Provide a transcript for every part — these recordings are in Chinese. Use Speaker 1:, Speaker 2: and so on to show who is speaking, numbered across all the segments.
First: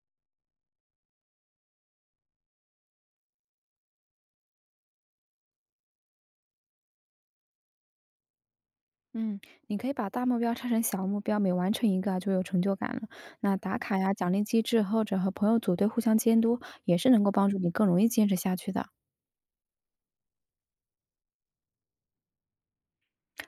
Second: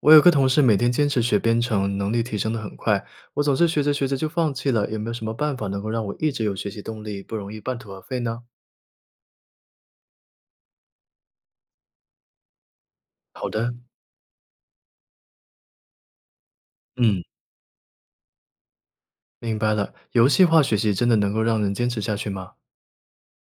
Speaker 1: 我有个同事每天坚持学编程，能力提升的很快。我总是学着学着就放弃了，有没有什么办法能够让我一直有学习动力，不容易半途而废呢？
Speaker 2: 嗯，你可以把大目标拆成小目标，每完成一个啊，就有成就感了。
Speaker 1: 好
Speaker 2: 那
Speaker 1: 的，
Speaker 2: 打卡呀、奖励机制，或者和朋友组队互相监督，也是
Speaker 1: 嗯，
Speaker 2: 能够帮助你更容易坚持下去的。
Speaker 1: 明白了。游戏化学习真的能够让人坚持下去吗？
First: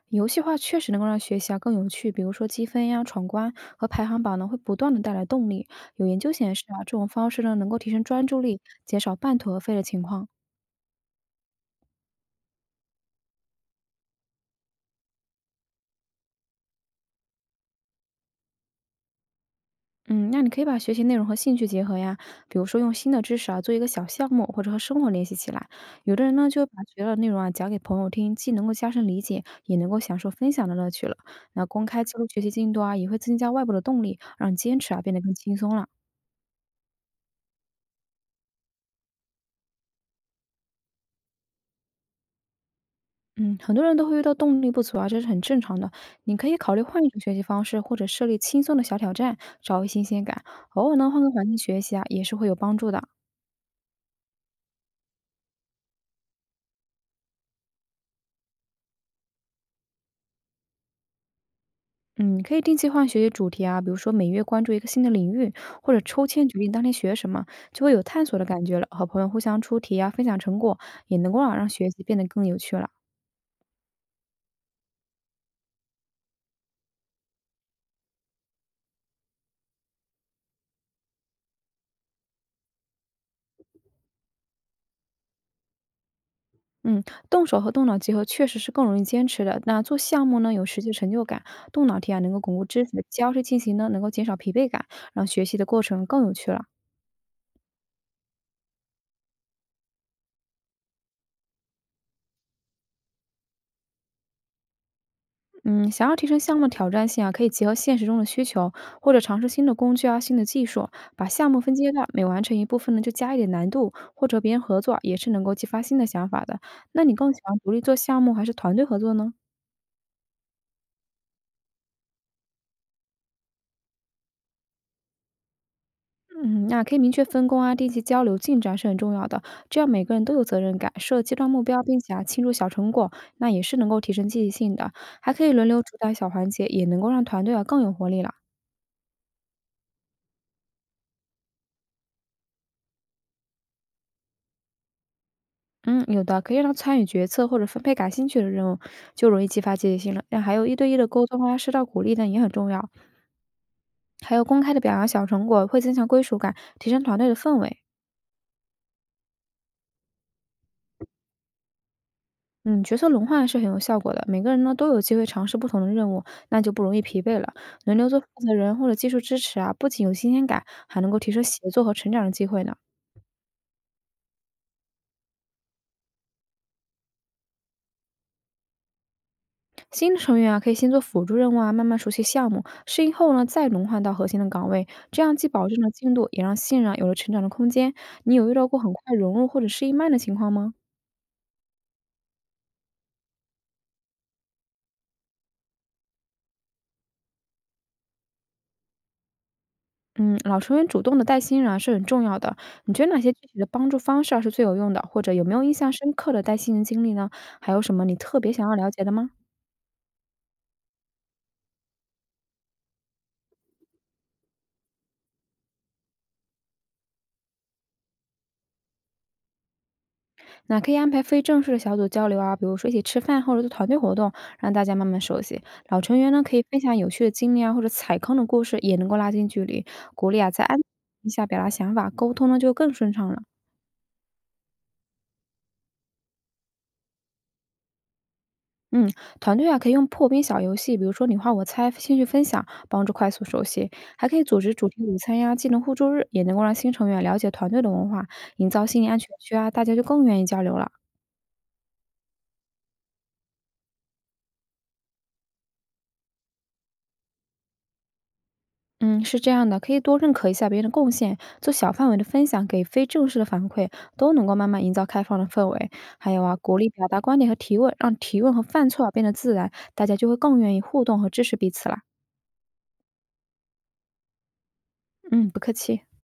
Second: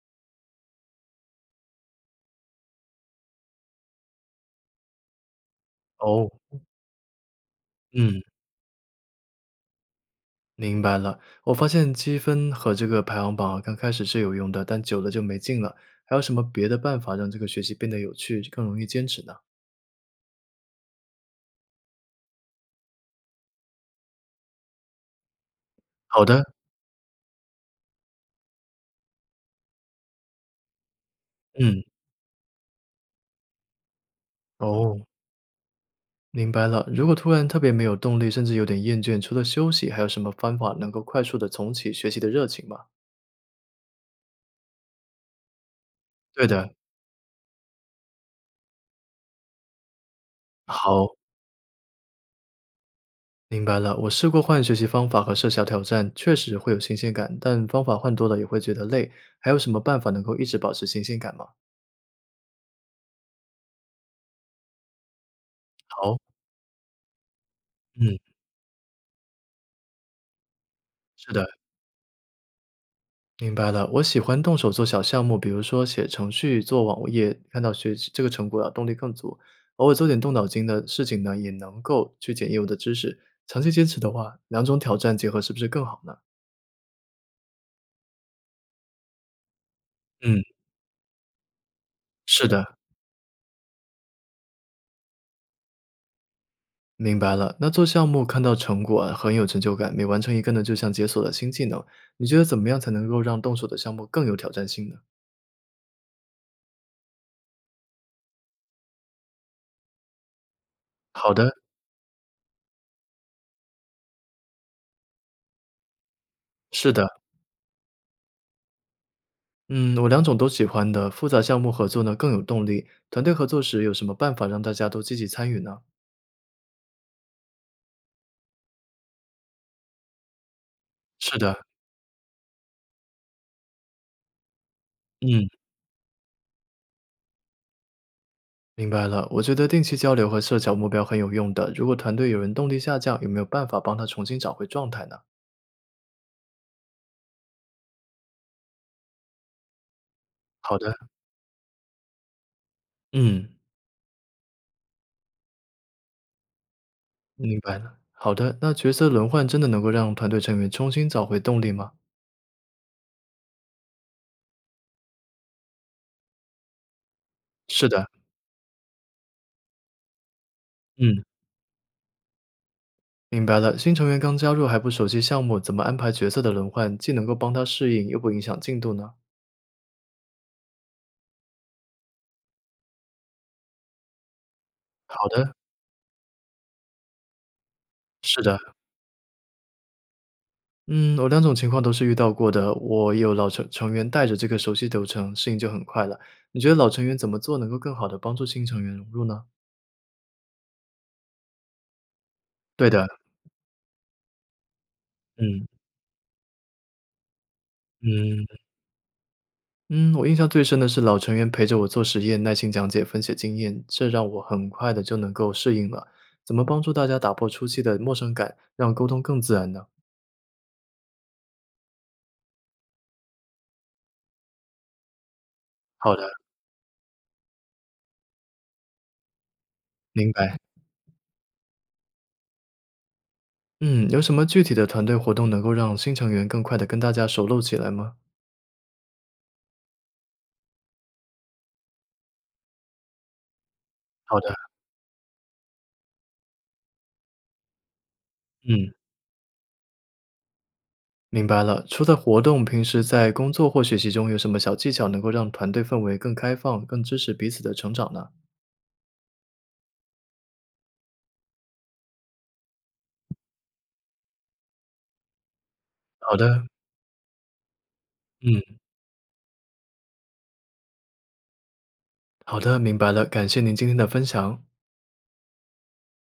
Speaker 2: 游戏化确实能够让学习啊更有趣，比如说积分呀、闯关和排行榜呢，会不断的带来动力。有研
Speaker 1: 哦，
Speaker 2: 究显示啊，这种方式呢，能够提升
Speaker 1: 嗯，
Speaker 2: 专注力，减少半途而废的情况。
Speaker 1: 明白了。我发现积分和这个排行榜啊，刚开始是有用的，但久了就没劲了。还有什么别的办法让这个学习变得有趣，更容易坚持呢？
Speaker 2: 嗯，那你可以把学习内容和兴趣结合呀，比如说用新的知识啊做一个小项目，或者和生活联系起来。有的
Speaker 1: 好
Speaker 2: 人
Speaker 1: 的，
Speaker 2: 呢就把学到的内容啊讲给朋友听，既能够加深理解，也能够享受分享的乐趣了。那
Speaker 1: 嗯，
Speaker 2: 公开记录学习进度啊，也会增加外部的动力，让坚持啊
Speaker 1: 哦。
Speaker 2: 变得更轻松了。
Speaker 1: 明白了，如果突然特别没有动力，甚至有点厌倦，除了休息，还有什么方法能够快速的重启学习的热情吗？
Speaker 2: 嗯，很多人都会遇到动力不足啊，这是很正常的。你
Speaker 1: 对
Speaker 2: 可以
Speaker 1: 的，
Speaker 2: 考虑换一种学习方式，或者设立轻松的小挑战，找回新鲜感。偶尔呢
Speaker 1: 好，
Speaker 2: 换个环境学习啊，也是会有帮助的。
Speaker 1: 明白了。我试过换学习方法和设小挑战，确实会有新鲜感，但方法换多了也会觉得累。还有什么办法能够一直保持新鲜感吗？
Speaker 2: 嗯，可以定期换学习主题啊，比如说每月关注一个新的领域，或者
Speaker 1: 好，
Speaker 2: 抽签决定当天学什么，就会有
Speaker 1: 嗯，
Speaker 2: 探索的感觉了。和朋友互相出题啊，分享成果，也
Speaker 1: 是
Speaker 2: 能够
Speaker 1: 的。
Speaker 2: 让学习变得更有趣了。
Speaker 1: 明白了，我喜欢动手做小项目，比如说写程序、做网页，看到学习这个成果啊，动力更足。偶尔做点动脑筋的事情呢，也能够去检验我的知识。长期坚持的话，两种挑战结合是不是更好呢？
Speaker 2: 嗯，动手和动脑结合确实是更容易坚持的。那做项目
Speaker 1: 嗯，
Speaker 2: 呢，有实际成就感；动脑题啊，能够
Speaker 1: 是
Speaker 2: 巩固
Speaker 1: 的，
Speaker 2: 知识；交替进行呢，能够减少疲惫感，让学习的过程更有趣了。
Speaker 1: 明白了。那做项目看到成果啊，很有成就感，每完成一个呢，就像解锁了新技能。你觉得怎么样才能够让动手的项目更有挑战性呢？
Speaker 2: 嗯，想要提升项目挑战性啊，可以结合现实中的需求，或者尝试新的工具啊、新的技术，把
Speaker 1: 好
Speaker 2: 项
Speaker 1: 的，
Speaker 2: 目分阶段，每完成一部分呢就加一点难度，或者和别人合作也是能够激发新的想法的。
Speaker 1: 是
Speaker 2: 那你
Speaker 1: 的。
Speaker 2: 更喜欢独立做项目还是团队合作呢？
Speaker 1: 嗯，我两种都喜欢的，复杂项目合作呢更有动力。团队合作时有什么办法让大家都积极参与呢？
Speaker 2: 嗯，那可以明确分工啊，定期交流进展是很重要的，这样每个人都有责任感，设阶
Speaker 1: 是
Speaker 2: 段
Speaker 1: 的，
Speaker 2: 目标，并且啊庆祝小成果，那也是能够提升积极性的，还可
Speaker 1: 嗯，
Speaker 2: 以轮流主导小环节，也能够让团队啊更有活力了。
Speaker 1: 明白了。我觉得定期交流和设小目标很有用的。如果团队有人动力下降，有没有办法帮他重新找回状态呢？
Speaker 2: 嗯，有的，可以让参与决策或者分配感兴趣的任务，就容易激发积极性了。那还有一
Speaker 1: 好
Speaker 2: 对
Speaker 1: 的，
Speaker 2: 一的沟通啊，受到鼓励呢也很重要。
Speaker 1: 嗯，
Speaker 2: 还有公开的表扬小成果，会增强归属感，提升团队的氛
Speaker 1: 明白
Speaker 2: 围。
Speaker 1: 了。好的，那角色轮换真的能够让团队成员重新找回动力吗？
Speaker 2: 嗯，角色轮换是很有效果的，每个人呢都有机会尝试不同的任务，那就不容易疲惫了。
Speaker 1: 是
Speaker 2: 轮
Speaker 1: 的，
Speaker 2: 流做负责人或者技术支持啊，不仅有新鲜感，还能够
Speaker 1: 嗯，
Speaker 2: 提升协作和成长的机会呢。
Speaker 1: 明白了。新成员刚加入还不熟悉项目，怎么安排角色的轮换，既能够帮他适应，又不影响进度呢？
Speaker 2: 新的成员啊，可以先做辅助任务啊，慢慢熟悉项目，适应后呢，再轮换到核心的岗位，这
Speaker 1: 好
Speaker 2: 样既
Speaker 1: 的，
Speaker 2: 保证了进度，也让新人啊有了成长的空间。你
Speaker 1: 是
Speaker 2: 有遇
Speaker 1: 的。
Speaker 2: 到过很快融入或者适应慢的情况吗？
Speaker 1: 嗯，我两种情况都是遇到过的。我有老成成员带着这个熟悉流程，适应就很快了。你觉得老成员怎么做能够更好的帮助新成员融入呢？
Speaker 2: 嗯，老成员主动的带新人啊是很重要的。
Speaker 1: 对
Speaker 2: 你觉
Speaker 1: 的，
Speaker 2: 得哪些具体的帮助方式啊是最有用的？或者有没有
Speaker 1: 嗯
Speaker 2: 印象深刻的带新人经历呢？还有什么你特
Speaker 1: 嗯
Speaker 2: 别想要了解的吗？
Speaker 1: 嗯，我印象最深的是老成员陪着我做实验，耐心讲解、分析经验，这让我很快的就能够适应了。怎么帮助大家打破初期的陌生感，让沟通更自然呢？
Speaker 2: 那可以安排非正式的小组交流啊，比如说一起吃饭或者做团队活动，让大家慢慢熟悉。老
Speaker 1: 好
Speaker 2: 成
Speaker 1: 的，
Speaker 2: 员呢可以分享有趣的经历啊，或者踩坑的故事，也能够拉近距离。鼓
Speaker 1: 明
Speaker 2: 励啊
Speaker 1: 白。
Speaker 2: 在安一下表达想法，沟通呢就更顺畅了。
Speaker 1: 嗯，有什么具体的团队活动能够让新成员更快的跟大家熟络起来吗？
Speaker 2: 嗯，团队啊可以用破冰小游戏，比如说你画我猜、兴趣分享，帮助快速熟悉。还可
Speaker 1: 好
Speaker 2: 以
Speaker 1: 的，
Speaker 2: 组织主题午餐呀、技能互助日，也能够让新成员了解团队的文化，营造
Speaker 1: 嗯。
Speaker 2: 心理安全区啊，大家就更愿意交流了。
Speaker 1: 明白了。除了活动，平时在工作或学习中有什么小技巧能够让团队氛围更开放、更支持彼此的成长呢？
Speaker 2: 嗯，是这样的，可以多认可一下别人的贡献，做小范围的分享，给非正式的反馈，都能够慢慢营造开放的氛围。还
Speaker 1: 好
Speaker 2: 有啊，
Speaker 1: 的，
Speaker 2: 鼓励表达观点和提问，让提问和
Speaker 1: 嗯，
Speaker 2: 犯错啊变得自然，大家就会更愿意互动和支持彼此啦。
Speaker 1: 好的，明白了。感谢您今天的分享。
Speaker 2: 嗯，不客气。